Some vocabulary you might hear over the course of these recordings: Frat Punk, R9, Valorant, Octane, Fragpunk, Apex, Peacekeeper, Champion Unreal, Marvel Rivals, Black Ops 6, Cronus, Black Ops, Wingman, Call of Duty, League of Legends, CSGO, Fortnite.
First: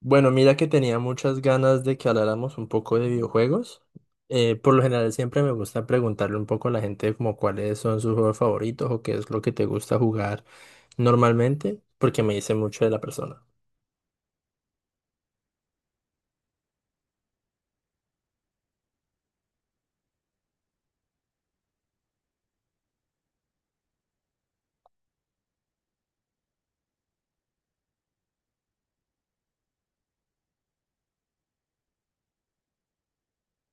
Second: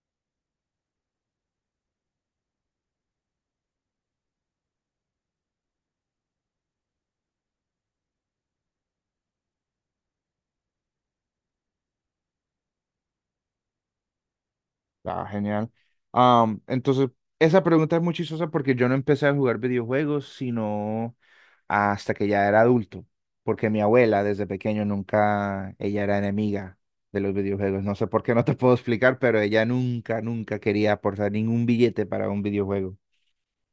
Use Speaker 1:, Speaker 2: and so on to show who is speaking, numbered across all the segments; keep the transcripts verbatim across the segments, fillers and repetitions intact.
Speaker 1: Bueno, mira que tenía muchas ganas de que habláramos un poco de videojuegos. Eh, por lo general siempre me gusta preguntarle un poco a la gente como cuáles son sus juegos favoritos o qué es lo que te gusta jugar normalmente, porque me dice mucho de la persona.
Speaker 2: Ah, genial. Am, entonces, esa pregunta es muy chistosa porque yo no empecé a jugar videojuegos sino hasta que ya era adulto, porque mi abuela desde pequeño nunca, ella era enemiga de los videojuegos. No sé por qué, no te puedo explicar, pero ella nunca, nunca quería aportar ningún billete para un videojuego.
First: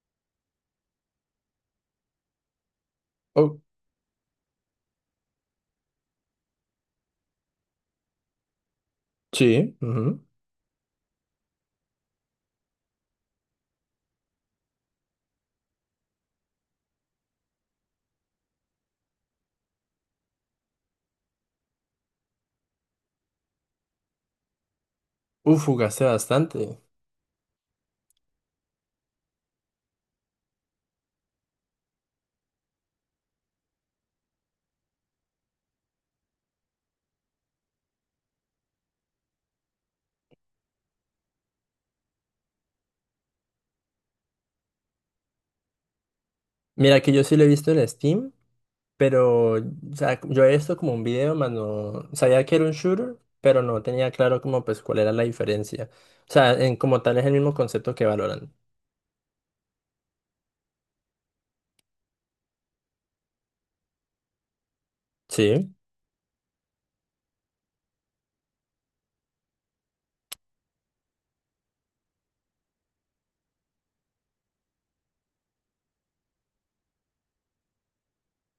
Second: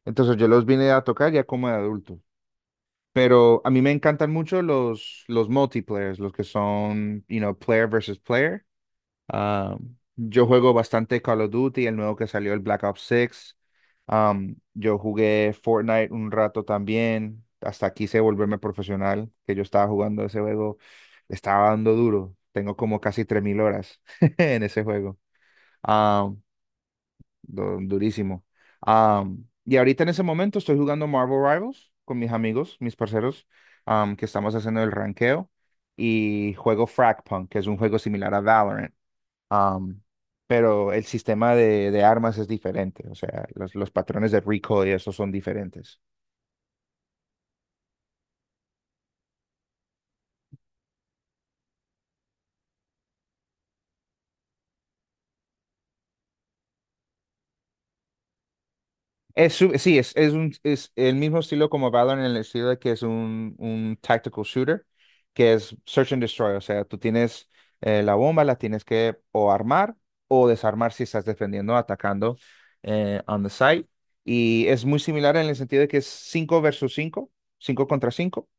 Speaker 2: Entonces yo los vine a tocar ya como de adulto.
Speaker 1: Oh,
Speaker 2: Pero a mí me encantan mucho los, los multiplayers, los que son, you know, player versus player.
Speaker 1: sí.
Speaker 2: Ah,
Speaker 1: Ujú.
Speaker 2: yo juego bastante Call of Duty, el nuevo que salió, el Black Ops six. Am, yo jugué Fortnite un rato también. Hasta quise volverme profesional, que yo estaba jugando ese juego. Le estaba dando duro. Tengo como casi tres mil horas en ese juego.
Speaker 1: Uf, jugaste
Speaker 2: Am,
Speaker 1: bastante.
Speaker 2: du- durísimo. Am, y ahorita en ese momento estoy jugando Marvel Rivals con mis amigos, mis parceros, am, que estamos haciendo el ranqueo. Y juego Fragpunk, que es un juego similar a Valorant. Am, pero el sistema de, de armas es diferente, o sea, los, los patrones de recoil y eso son diferentes.
Speaker 1: Mira que yo sí lo he visto en Steam, pero o sea, yo he visto como un video, más no sabía que era un shooter, pero no tenía claro como pues cuál era la diferencia. O sea, en como tal es el mismo concepto que Valorant.
Speaker 2: Es, su- sí, es, es, un, es el mismo estilo como Valorant en el estilo de que es un, un tactical shooter, que
Speaker 1: Sí,
Speaker 2: es search and destroy, o sea, tú tienes eh, la bomba, la tienes que o armar o desarmar si estás defendiendo, atacando eh, on the site. Y es muy similar en el sentido de que es cinco versus cinco, cinco contra cinco.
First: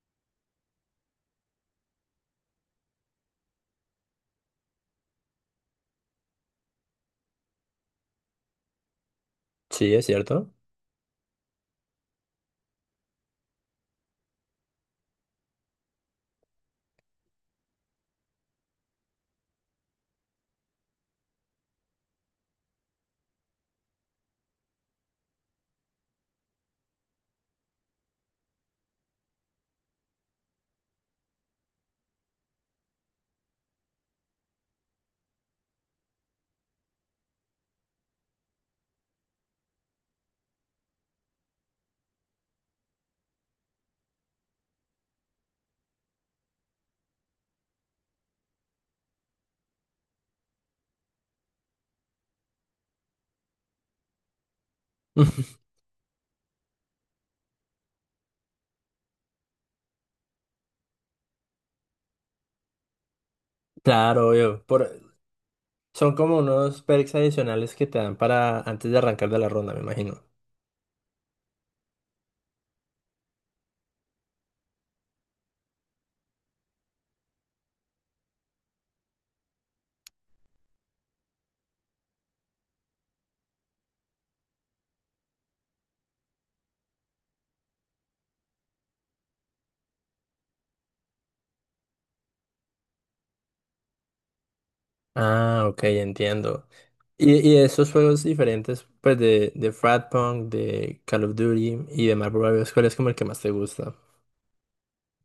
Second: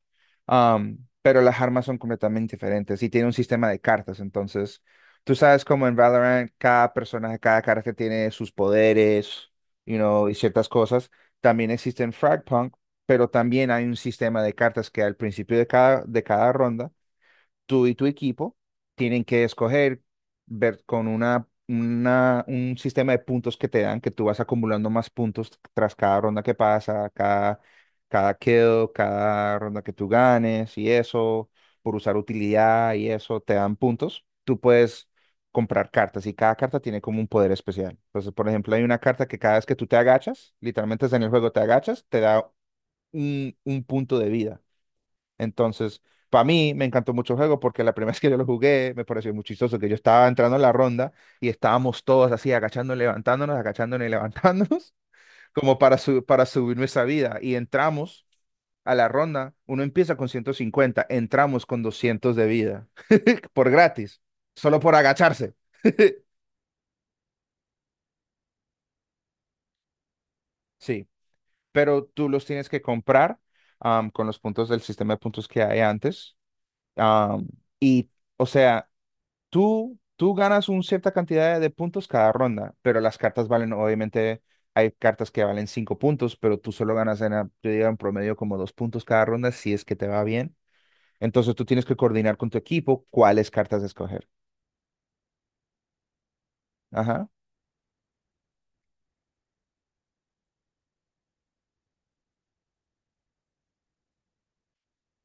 Speaker 2: Am, pero las armas son completamente diferentes y tiene un sistema de cartas. Entonces, tú sabes como en Valorant cada personaje, cada carta tiene sus poderes,
Speaker 1: sí,
Speaker 2: you
Speaker 1: es
Speaker 2: know, y
Speaker 1: cierto.
Speaker 2: ciertas cosas. También existe en Fragpunk, pero también hay un sistema de cartas que al principio de cada, de cada ronda tú y tu equipo tienen que escoger, ver con una, una- un sistema de puntos que te dan, que tú vas acumulando más puntos tras cada ronda que pasa, cada, cada kill, cada ronda que tú ganes y eso, por usar utilidad y eso, te dan puntos. Tú puedes comprar cartas y cada carta tiene como un poder especial. Entonces, por ejemplo, hay una carta que cada vez que tú te agachas, literalmente es en el juego, te agachas, te da un, un punto de vida. Entonces, para mí me encantó mucho el juego porque la primera vez que yo lo jugué me pareció muy chistoso que yo estaba entrando en la ronda y estábamos todos así agachándonos, levantándonos, agachándonos y levantándonos como para, su- para subir nuestra vida. Y entramos a la ronda, uno empieza con ciento cincuenta. Entramos con doscientos de vida por gratis,
Speaker 1: Claro, obvio. Por,
Speaker 2: solo por agacharse.
Speaker 1: son como unos perks adicionales que te dan para antes de arrancar de la ronda, me imagino.
Speaker 2: Sí, pero tú los tienes que comprar am, con los puntos del sistema de puntos que hay antes. Am, y, o sea, Tú, tú ganas una cierta cantidad de puntos cada ronda, pero las cartas valen, obviamente, hay cartas que valen cinco puntos, pero tú solo ganas en, a- yo digo, en promedio como dos puntos cada ronda si es que te va bien. Entonces tú tienes que coordinar con tu equipo cuáles cartas escoger.
Speaker 1: Ah, ok, entiendo.
Speaker 2: Ajá.
Speaker 1: Y, y esos juegos diferentes, pues de, de Frat Punk, de Call of Duty y de Marvel Rivals, ¿cuál es como el que más te gusta?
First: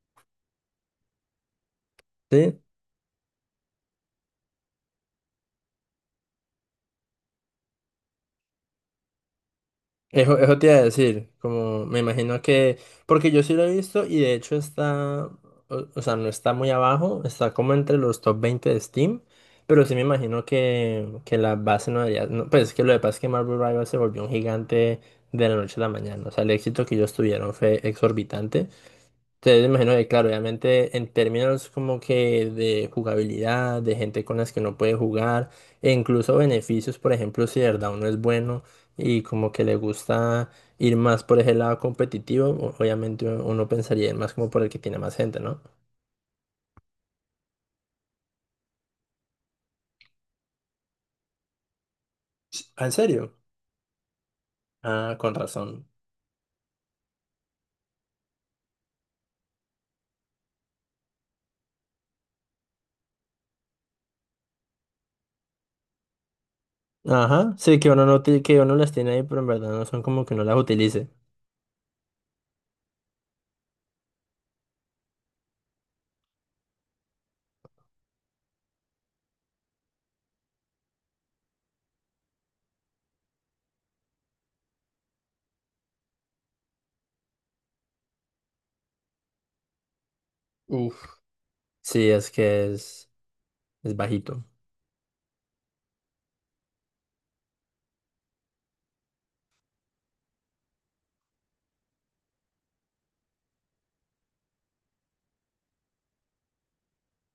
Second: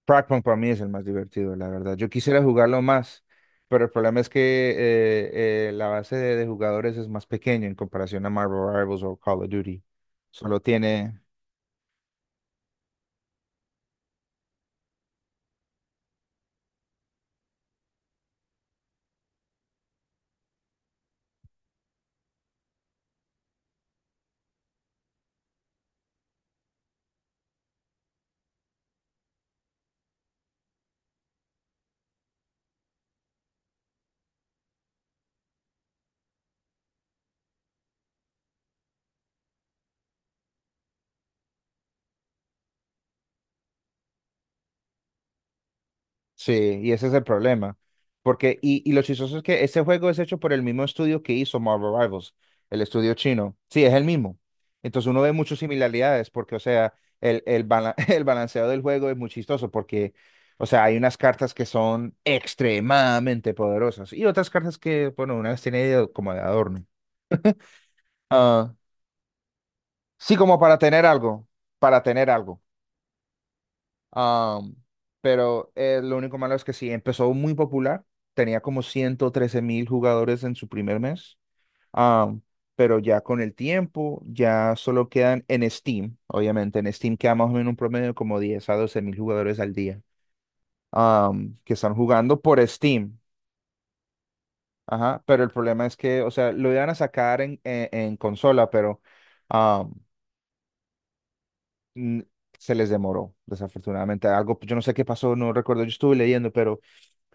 Speaker 2: Frogpunk para mí es el más divertido, la verdad. Yo quisiera
Speaker 1: Sí.
Speaker 2: jugarlo más, pero el problema es que eh, eh, la base de, de jugadores es más pequeña en comparación a Marvel Rivals o Call of Duty.
Speaker 1: Eso, eso
Speaker 2: Solo
Speaker 1: te iba a
Speaker 2: tiene...
Speaker 1: decir, como me imagino que, porque yo sí lo he visto y de hecho está, o, o sea, no está muy abajo, está como entre los top veinte de Steam, pero sí me imagino que, que la base no debería, no, pues es que lo que pasa es que Marvel Rivals se volvió un gigante de la noche a la mañana, o sea, el éxito que ellos tuvieron fue exorbitante, entonces, imagino que, claro, obviamente en términos como que de jugabilidad, de gente con las que uno puede jugar, e incluso beneficios, por ejemplo, si de verdad uno es bueno y como que le gusta ir más por ese lado competitivo, o- obviamente uno uno pensaría más como por el que tiene más gente, ¿no?
Speaker 2: Sí, y ese es el problema. Porque, y, y lo chistoso es que ese juego es hecho por el mismo estudio que hizo Marvel Rivals, el
Speaker 1: Ah, ¿en
Speaker 2: estudio
Speaker 1: serio?
Speaker 2: chino. Sí, es el mismo. Entonces
Speaker 1: Ah,
Speaker 2: uno ve
Speaker 1: con
Speaker 2: muchas
Speaker 1: razón.
Speaker 2: similaridades porque, o sea, el, el, bala- el balanceado del juego es muy chistoso porque, o sea, hay unas cartas que son extremadamente poderosas y otras cartas que, bueno, unas tiene como de adorno.
Speaker 1: Ajá, sí, que uno no ti- que
Speaker 2: Ah,
Speaker 1: uno las tiene ahí, pero en verdad no son como que
Speaker 2: sí,
Speaker 1: uno las
Speaker 2: como para tener
Speaker 1: utilice.
Speaker 2: algo, para tener algo. Am, pero eh, lo único malo es que sí, empezó muy popular, tenía como ciento trece mil jugadores en su primer mes. Am, pero ya con el tiempo ya solo quedan en Steam, obviamente en Steam queda más o menos un promedio de como diez a doce mil jugadores al día
Speaker 1: Uf.
Speaker 2: am, que están
Speaker 1: Sí, es
Speaker 2: jugando por
Speaker 1: que es,
Speaker 2: Steam.
Speaker 1: es bajito.
Speaker 2: Ajá, pero el problema es que, o sea, lo iban a sacar en, en- en consola, pero am, n- se les demoró, desafortunadamente. Algo, yo no sé qué pasó, no recuerdo, yo estuve leyendo, pero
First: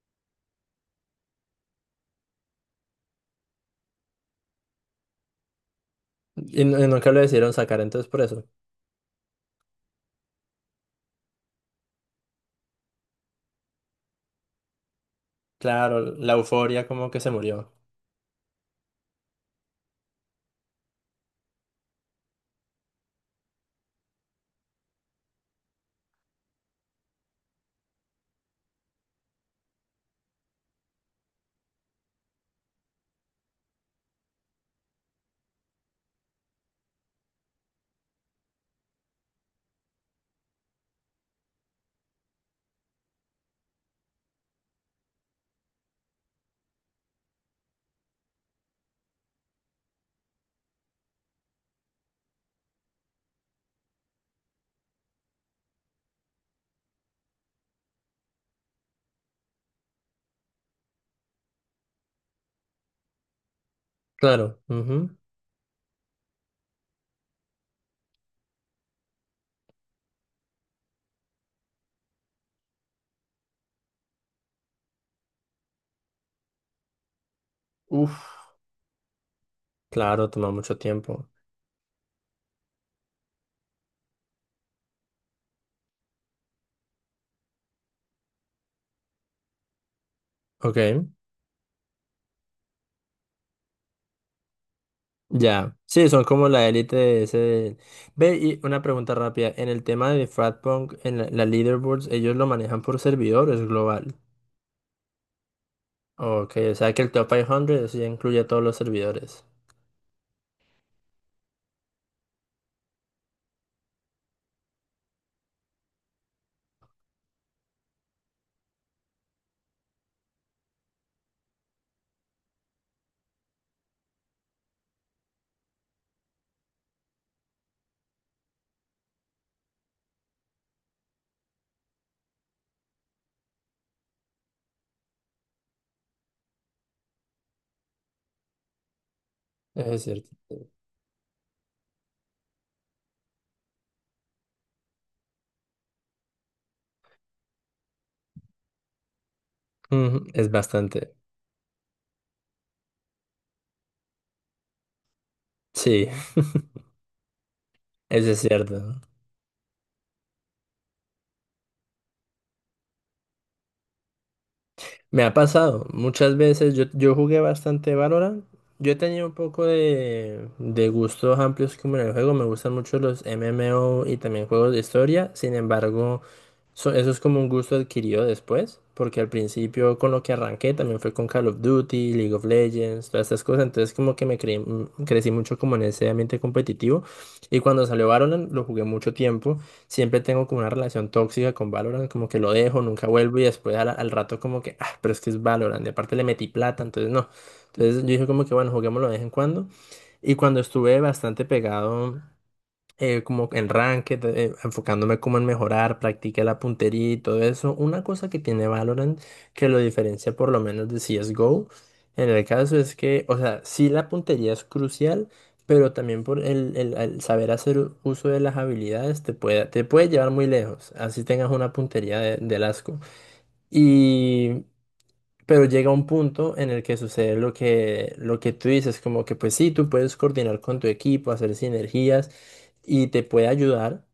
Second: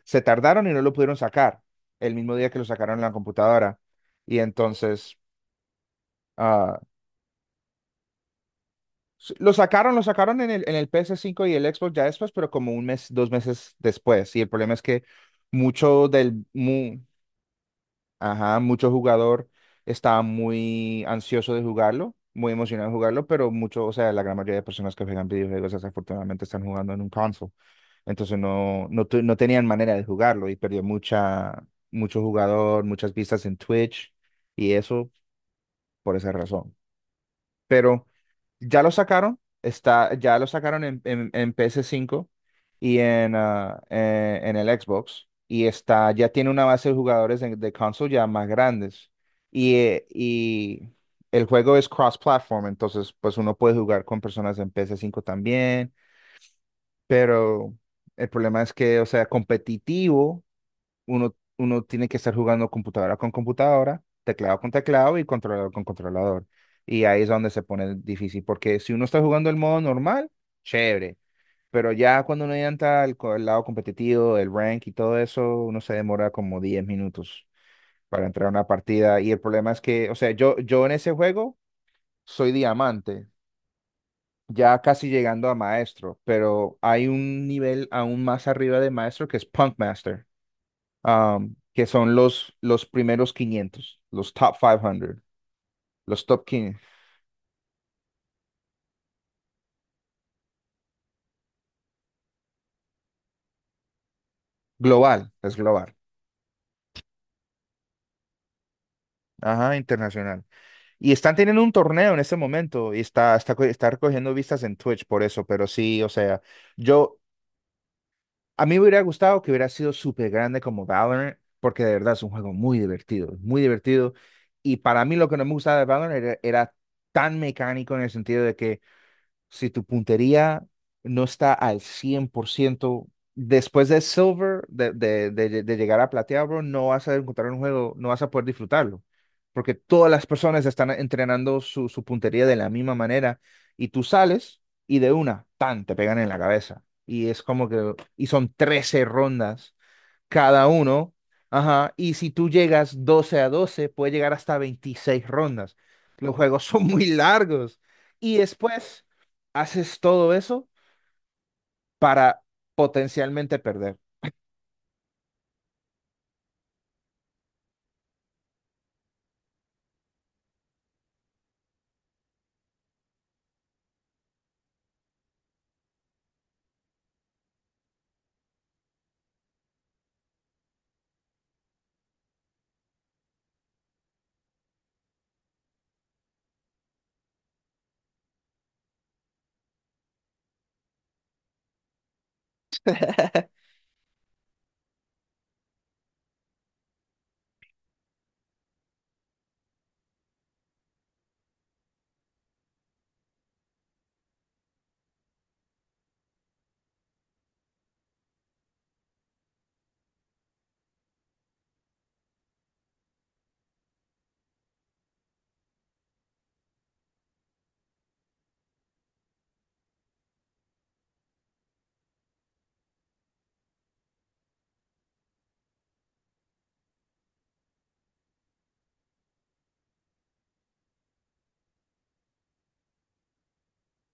Speaker 2: se tardaron y no lo pudieron sacar el mismo día que lo sacaron en la computadora. Y entonces,
Speaker 1: Y, n-
Speaker 2: ah,
Speaker 1: y nunca lo decidieron sacar, entonces por eso.
Speaker 2: lo sacaron, lo sacaron en el, en el ps cinco y el Xbox ya después, pero como un mes, dos meses después. Y el problema es que
Speaker 1: Claro,
Speaker 2: mucho
Speaker 1: la
Speaker 2: del,
Speaker 1: euforia
Speaker 2: mu-
Speaker 1: como que se murió.
Speaker 2: ajá, mucho jugador estaba muy ansioso de jugarlo, muy emocionado de jugarlo, pero mucho, o sea, la gran mayoría de personas que juegan videojuegos desafortunadamente están jugando en un console. Entonces no, no, tu- no tenían manera de jugarlo y perdió mucha, mucho jugador, muchas vistas en Twitch y eso por esa razón. Pero ya lo sacaron, está, ya lo sacaron en, en, en ps cinco y en, ah, eh, en el Xbox y está, ya tiene una base de jugadores de, de console ya más grandes. Y, eh, y el juego es cross-platform, entonces pues uno puede jugar con personas en ps cinco también, pero el problema es que, o sea, competitivo. uno, uno tiene que estar jugando computadora con computadora, teclado
Speaker 1: Claro.
Speaker 2: con teclado
Speaker 1: Ujú.
Speaker 2: y controlador con controlador. Y ahí es donde se pone difícil, porque si uno está jugando el modo normal, chévere, pero ya cuando uno entra al, co- al lado competitivo, el rank y todo eso, uno se demora como diez minutos
Speaker 1: Uf,
Speaker 2: para entrar a una partida. Y el problema es que, o
Speaker 1: claro,
Speaker 2: sea,
Speaker 1: toma
Speaker 2: yo,
Speaker 1: mucho
Speaker 2: yo en ese
Speaker 1: tiempo.
Speaker 2: juego soy diamante. Ya casi llegando a maestro, pero hay un nivel aún más arriba de maestro que es Punk Master,
Speaker 1: Ok,
Speaker 2: um, que son los, los primeros quinientos, los top quinientos,
Speaker 1: ya. Sí, son
Speaker 2: los top
Speaker 1: como la
Speaker 2: quince,
Speaker 1: élite de ese... Ve, y una pregunta rápida. En el tema de Fratpunk, en la, la leaderboards, ellos lo manejan por servidores global.
Speaker 2: global, es global,
Speaker 1: Ok, o sea que el top quinientos sí incluye a todos los servidores.
Speaker 2: ajá, internacional. Y están teniendo un torneo en este momento y está, está, está recogiendo vistas en Twitch por eso, pero sí, o sea, yo, a mí me hubiera gustado que hubiera sido súper grande como Valorant, porque de verdad es un juego muy divertido, muy divertido. Y para mí lo que no me gustaba de Valorant era, era tan mecánico en el sentido de que si tu puntería no está al cien por ciento después de Silver, de, de, de- de llegar a plateado, bro, no vas a encontrar un juego, no vas a poder disfrutarlo, porque
Speaker 1: Eso es
Speaker 2: todas las
Speaker 1: cierto.
Speaker 2: personas están entrenando su, su puntería de la misma manera y tú sales y de una, tan, te pegan en la cabeza. Y es como que, y son trece rondas
Speaker 1: Ujú, es
Speaker 2: cada
Speaker 1: bastante.
Speaker 2: uno. Ajá. Y si tú llegas doce a doce puede llegar hasta veintiséis rondas.
Speaker 1: Sí,
Speaker 2: Los juegos son muy largos.
Speaker 1: eso
Speaker 2: Y
Speaker 1: es cierto.
Speaker 2: después haces todo eso para potencialmente perder.
Speaker 1: Me ha pasado muchas veces, yo, yo jugué bastante Valorant, yo he tenido un poco de, de gustos amplios como en el juego, me gustan mucho los M M O y también juegos de historia, sin embargo, So- eso es como un gusto adquirido después, porque al principio con lo que arranqué también fue con Call of Duty, League of Legends, todas estas cosas, entonces como que me creí- mm, crecí mucho como en ese ambiente competitivo, y cuando salió Valorant lo jugué mucho tiempo, siempre tengo como una relación tóxica con Valorant, como que lo dejo, nunca vuelvo y después al, al rato como que, ah, pero es que es Valorant, y aparte le metí plata, entonces no, entonces yo dije como que bueno, juguémoslo de vez en cuando. Y cuando estuve bastante pegado eh, como en ranked, eh, enfocándome como en mejorar, practiqué la puntería y todo eso. Una cosa que tiene Valorant que lo diferencia por lo menos de C S G O, en el caso es que, o sea, sí la puntería es crucial, pero también por el, el- el saber hacer u- uso de las habilidades te puede, te puede llevar muy lejos, así tengas una puntería de, del asco. Pero llega un punto en el que sucede lo que, lo que tú dices, como que pues sí, tú puedes coordinar con tu equipo, hacer sinergias y te puede ayudar,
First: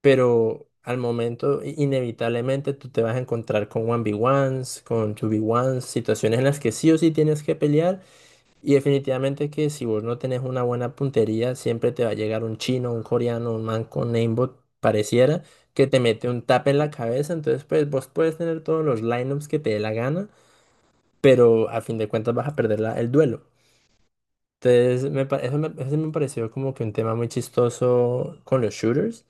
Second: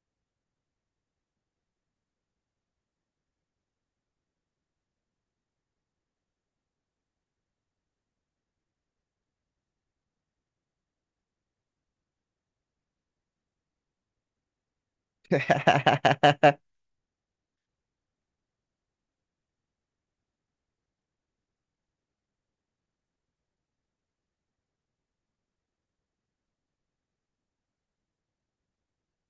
Speaker 1: pero al momento i- inevitablemente tú te vas a encontrar con uno v ones, con dos v ones, situaciones en las que sí o sí tienes que pelear y definitivamente que si vos no tenés una buena puntería, siempre te va a llegar un chino, un coreano, un man con aimbot, pareciera, que te mete un tap en la cabeza, entonces pues vos puedes tener todos los lineups que te dé la gana, pero a fin de cuentas vas a perder la- el duelo. Entonces, me, pa- eso me, eso sí me pareció como que un tema muy chistoso con los shooters.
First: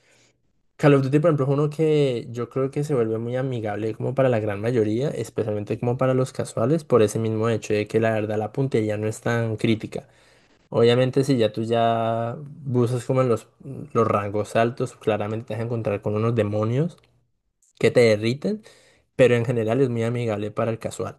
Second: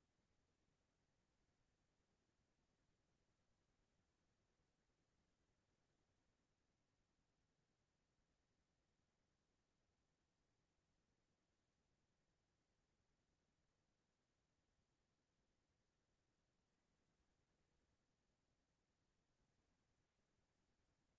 Speaker 1: Call of Duty, por ejemplo, es uno que yo creo que se vuelve muy amigable como para la gran mayoría, especialmente como para los casuales, por ese mismo hecho de que la verdad la puntería no es tan crítica. Obviamente, si ya tú ya buscas como en los, los rangos altos, claramente te vas a encontrar con unos demonios que te derriten, pero en general es muy amigable para el casual.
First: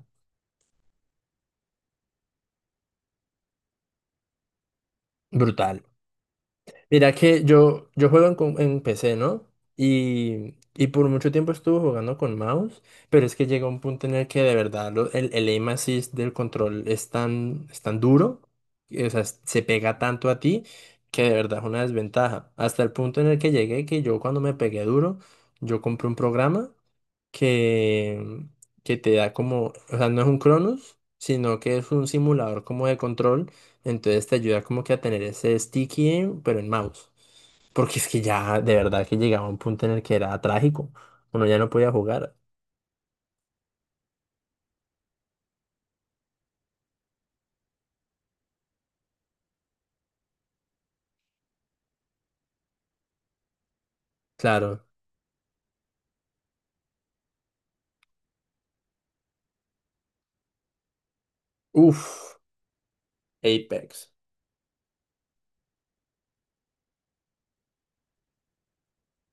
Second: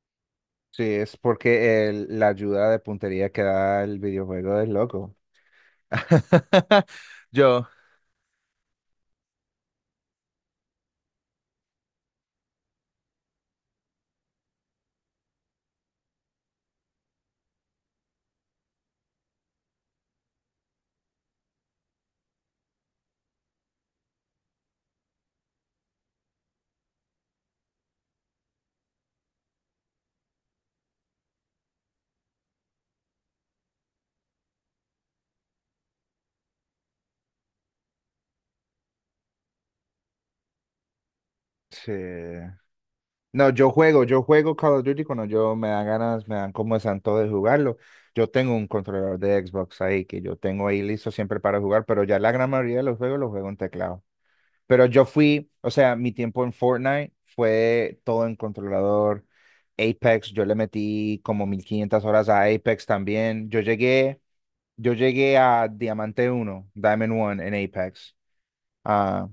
Speaker 2: Sí, es porque el- la ayuda de puntería que da el videojuego es loco.
Speaker 1: Brutal. Mira que
Speaker 2: Yo.
Speaker 1: yo, yo juego en, com- en P C, ¿no? Y, y por mucho tiempo estuve jugando con mouse, pero es que llega un punto en el que de verdad lo- el, el aim assist del control es tan, es tan duro, y, o sea, es- se pega tanto a ti que de verdad es una desventaja. Hasta el punto en el que llegué que yo cuando me pegué duro, yo compré un programa que, que te da como, o sea, no es un Cronus, sino que es un simulador como de control, entonces te ayuda como que a tener ese sticky, pero en mouse. Porque es que ya de verdad que llegaba un punto en el que era trágico. Uno ya no podía
Speaker 2: Sí.
Speaker 1: jugar.
Speaker 2: No, yo juego, yo juego Call of Duty cuando yo me dan ganas, me dan como santo de jugarlo. Yo tengo un controlador de Xbox ahí que yo tengo ahí listo siempre para jugar, pero ya la gran mayoría de los juegos los juego en teclado. Pero
Speaker 1: Claro.
Speaker 2: yo fui, o sea, mi tiempo en Fortnite fue todo en controlador. Apex, yo le metí como mil quinientas horas
Speaker 1: Uf,
Speaker 2: a Apex también. Yo
Speaker 1: Apex.
Speaker 2: llegué, yo llegué a Diamante uno, Diamond one en Apex. Ah,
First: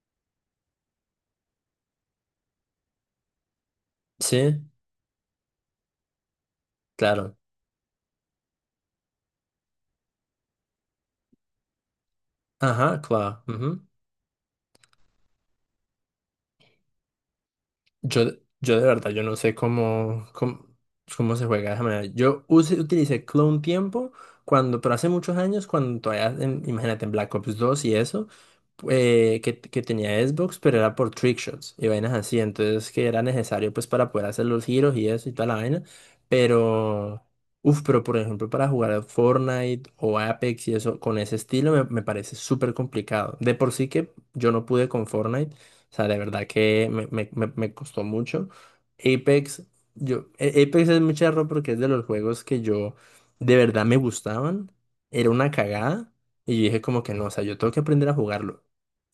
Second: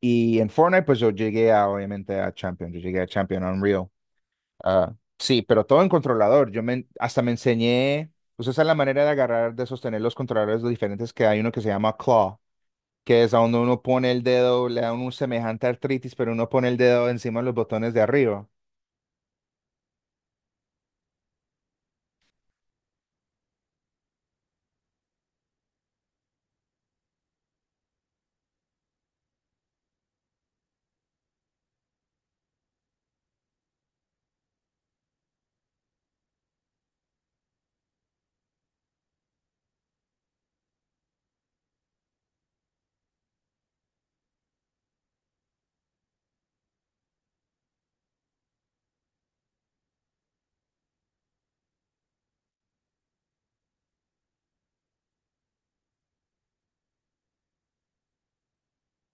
Speaker 2: y en Fortnite, pues yo llegué a, obviamente, a Champion. Yo llegué a Champion Unreal.
Speaker 1: Sí,
Speaker 2: Ah, sí, pero todo en controlador. Yo me, hasta me
Speaker 1: claro.
Speaker 2: enseñé, pues esa es la manera de agarrar, de sostener los controladores diferentes que hay uno que se llama claw,
Speaker 1: Ajá,
Speaker 2: que es a
Speaker 1: claro.
Speaker 2: donde uno pone el dedo, le da un semejante artritis, pero uno pone el dedo encima de los botones de
Speaker 1: Yo,
Speaker 2: arriba.
Speaker 1: yo de verdad, yo no sé cómo, cómo, cómo se juega de esa manera. Yo use- utilicé Clone Tiempo cuando, pero hace muchos años, cuando todavía, en- imagínate, en Black Ops dos y eso, eh, que, que tenía Xbox, pero era por trickshots y vainas así, entonces que era necesario pues para poder hacer los giros y eso y toda la vaina, pero, uff, pero por ejemplo para jugar a Fortnite o Apex y eso, con ese estilo me, me parece súper complicado. De por sí que yo no pude con Fortnite, o sea, de verdad que me, me- me- me costó mucho. Apex, yo, A- Apex es muy charro porque es de los juegos que yo de verdad me gustaban. Era una cagada. Y yo dije como que no, o sea, yo tengo que aprender a jugarlo.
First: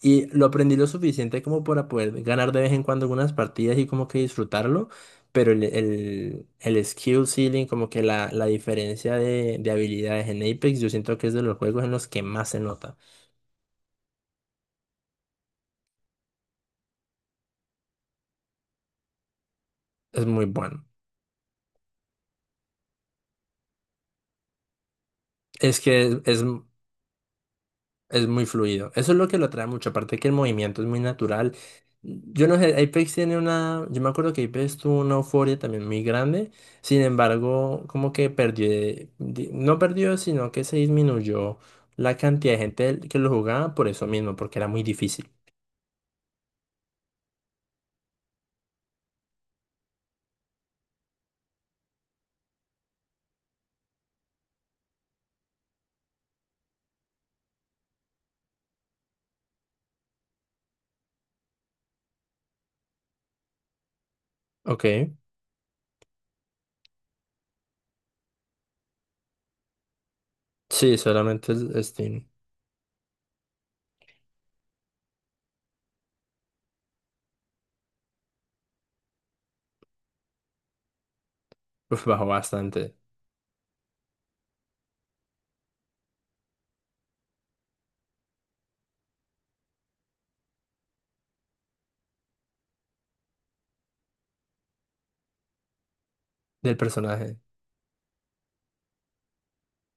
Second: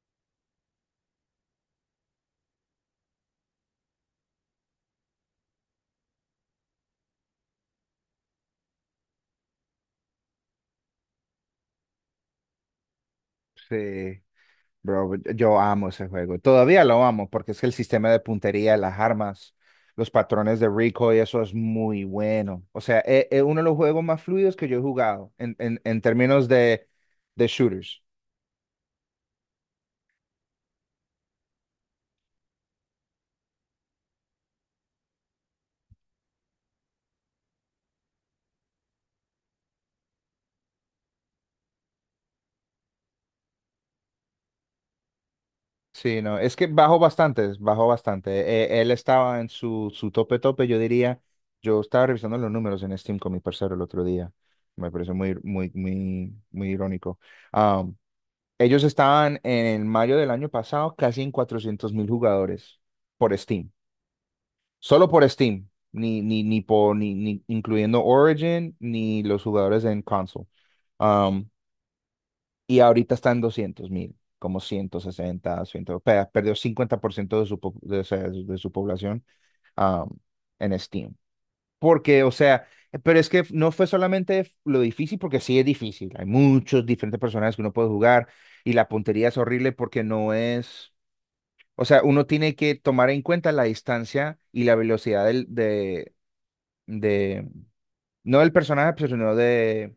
Speaker 1: Y lo aprendí lo suficiente como para poder ganar de vez en cuando algunas partidas y como que disfrutarlo. Pero el, el, el skill ceiling, como que la, la diferencia de, de habilidades en Apex, yo siento que es de los juegos en los que más se nota.
Speaker 2: Sí, bro, yo amo ese juego. Todavía lo amo porque es que el sistema de puntería, las armas, los
Speaker 1: Es muy
Speaker 2: patrones de
Speaker 1: bueno.
Speaker 2: recoil, eso es muy bueno. O sea, es, es uno de los juegos más fluidos que yo he jugado en, en,
Speaker 1: Es
Speaker 2: en
Speaker 1: que es,
Speaker 2: términos de, de shooters.
Speaker 1: Es muy fluido. Eso es lo que lo atrae mucho. Aparte que el movimiento es muy natural. Yo no sé, Apex tiene una. Yo me acuerdo que Apex tuvo una euforia también muy grande. Sin embargo, como que perdió. de- di- No perdió, sino que se disminuyó la cantidad de gente que lo jugaba por eso mismo, porque era muy difícil.
Speaker 2: Sí, no, es que bajó bastante, bajó bastante. Eh, él estaba en su, su tope tope, yo diría. Yo estaba revisando los números en Steam con mi parcero el otro día. Me pareció muy, muy, muy, muy irónico. Am, ellos estaban en mayo del año pasado casi en cuatrocientos mil jugadores por Steam.
Speaker 1: Ok.
Speaker 2: Solo por Steam, ni, ni, ni, por, ni, ni incluyendo Origin ni los jugadores en console.
Speaker 1: Sí,
Speaker 2: Ah,
Speaker 1: solamente el Steam.
Speaker 2: y ahorita está en doscientos mil, como ciento sesenta, cien, pe- perdió cincuenta por ciento de su, po- de, o sea, de su población um, en Steam.
Speaker 1: Uf,
Speaker 2: Porque,
Speaker 1: bajó
Speaker 2: o sea,
Speaker 1: bastante.
Speaker 2: pero es que no fue solamente lo difícil, porque sí es difícil, hay muchos diferentes personajes que uno puede jugar y la puntería es horrible porque no es, o sea, uno tiene que tomar en cuenta la distancia y la velocidad del, de,
Speaker 1: Del personaje.
Speaker 2: de, no del personaje, pero sino de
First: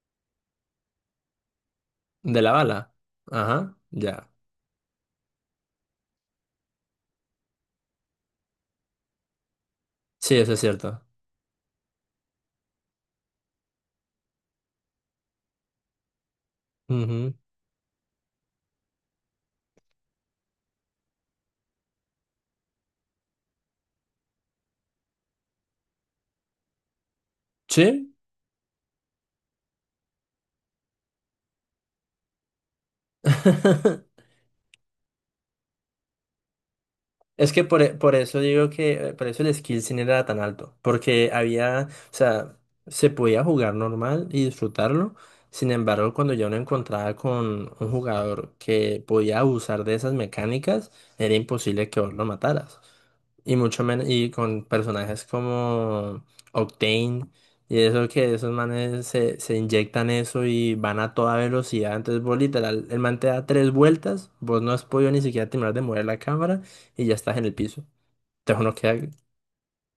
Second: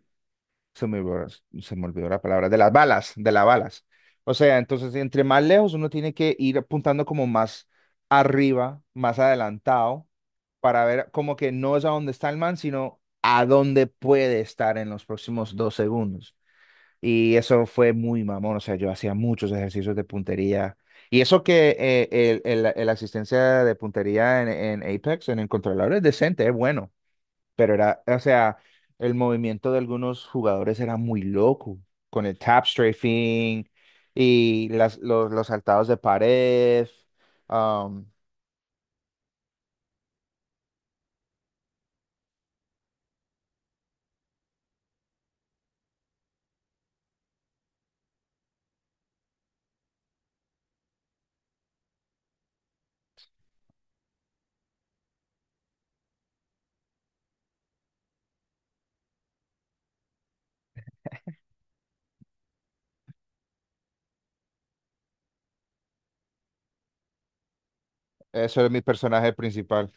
Speaker 2: se me olvidó, se me olvidó la
Speaker 1: De
Speaker 2: palabra,
Speaker 1: la
Speaker 2: de las
Speaker 1: bala.
Speaker 2: balas, de las
Speaker 1: Ajá.
Speaker 2: balas.
Speaker 1: Ya.
Speaker 2: O sea, entonces, entre más lejos uno tiene que ir apuntando como más arriba, más adelantado,
Speaker 1: Sí, eso es
Speaker 2: para
Speaker 1: cierto.
Speaker 2: ver como que no es a dónde está el man, sino a dónde puede estar en los próximos dos segundos.
Speaker 1: Ujú.
Speaker 2: Y eso fue muy mamón, o sea, yo hacía muchos ejercicios de puntería. Y eso que eh, el, el- la la asistencia de puntería en, en Apex, en el controlador, es decente, es bueno. Pero era,
Speaker 1: Sí.
Speaker 2: o sea, el movimiento de algunos jugadores era muy loco, con el tap strafing y las, los, los saltados de pared.
Speaker 1: Es que por, e-
Speaker 2: um,
Speaker 1: por eso digo que, eh, por eso el skill sin era tan alto, porque había, o sea, se podía jugar normal y disfrutarlo, sin embargo, cuando yo no encontraba con un jugador que podía abusar de esas mecánicas, era imposible que vos lo mataras. Y mucho menos, y con personajes como Octane y eso que esos manes se, se inyectan eso y van a toda velocidad. Entonces vos literal, el man te da tres vueltas, vos no has podido ni siquiera terminar de mover la cámara y ya estás en el piso.
Speaker 2: Eso
Speaker 1: Entonces
Speaker 2: era
Speaker 1: uno
Speaker 2: mi
Speaker 1: queda,
Speaker 2: personaje principal.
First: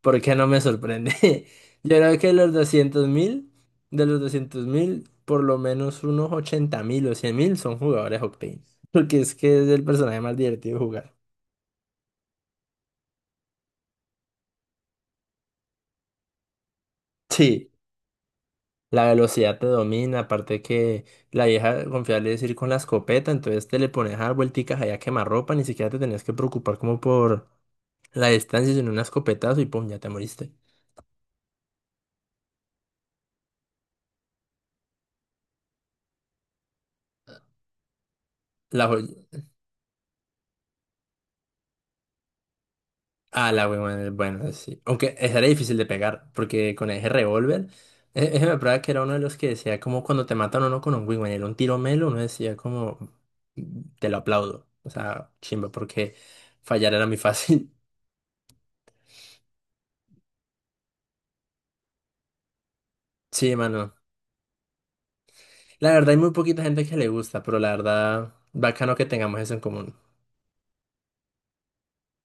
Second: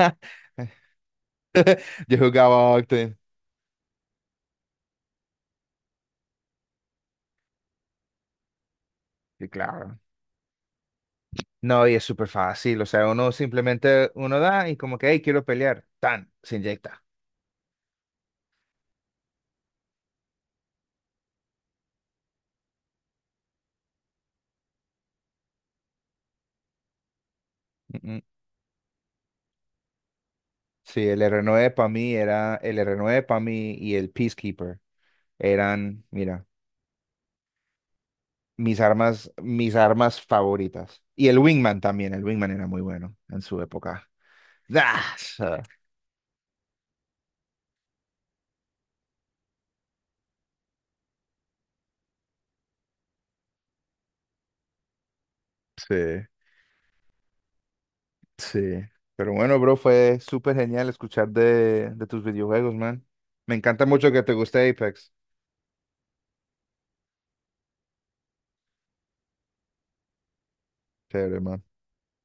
Speaker 1: ¿por qué no me sorprende? Yo
Speaker 2: Yo
Speaker 1: creo que los
Speaker 2: jugaba
Speaker 1: doscientos
Speaker 2: Octane.
Speaker 1: mil, de los doscientos mil, por lo menos unos ochenta mil o cien mil son jugadores Octane. Porque es
Speaker 2: Y
Speaker 1: que es el
Speaker 2: claro.
Speaker 1: personaje más divertido de jugar.
Speaker 2: No, y es súper fácil. O sea, uno simplemente, uno da y como que, hey, quiero pelear. Tan, se inyecta.
Speaker 1: Sí. La velocidad te domina, aparte que la vieja confiable es ir con la escopeta, entonces te le pones a dar vuelticas allá a quemarropa, ni siquiera te tenías que preocupar como por
Speaker 2: Mm, mm.
Speaker 1: la distancia, sino un escopetazo y pum, ya te moriste.
Speaker 2: Sí, el R nueve para mí era, el R nueve para mí y el Peacekeeper eran, mira. Mis
Speaker 1: La joy-
Speaker 2: armas, mis armas favoritas. Y el Wingman también, el Wingman era muy bueno en
Speaker 1: Ah,
Speaker 2: su
Speaker 1: la
Speaker 2: época.
Speaker 1: huevona, bueno, sí. Aunque
Speaker 2: ¡Das!
Speaker 1: esa era
Speaker 2: Ah,
Speaker 1: difícil de pegar, porque con ese revólver, e- ese me prueba que era uno de los que decía como cuando te matan a uno con un wingman, era un tiro melo, uno decía como, "Mm, te lo aplaudo. O sea, chimba,
Speaker 2: sí,
Speaker 1: porque fallar era muy fácil."
Speaker 2: sí. Pero bueno, bro, fue súper genial escuchar de, de tus videojuegos, man.
Speaker 1: Sí,
Speaker 2: Me encanta
Speaker 1: mano.
Speaker 2: mucho que te guste Apex.
Speaker 1: La verdad hay muy poquita gente que le gusta, pero la verdad, bacano que tengamos eso en común.
Speaker 2: Chévere, man.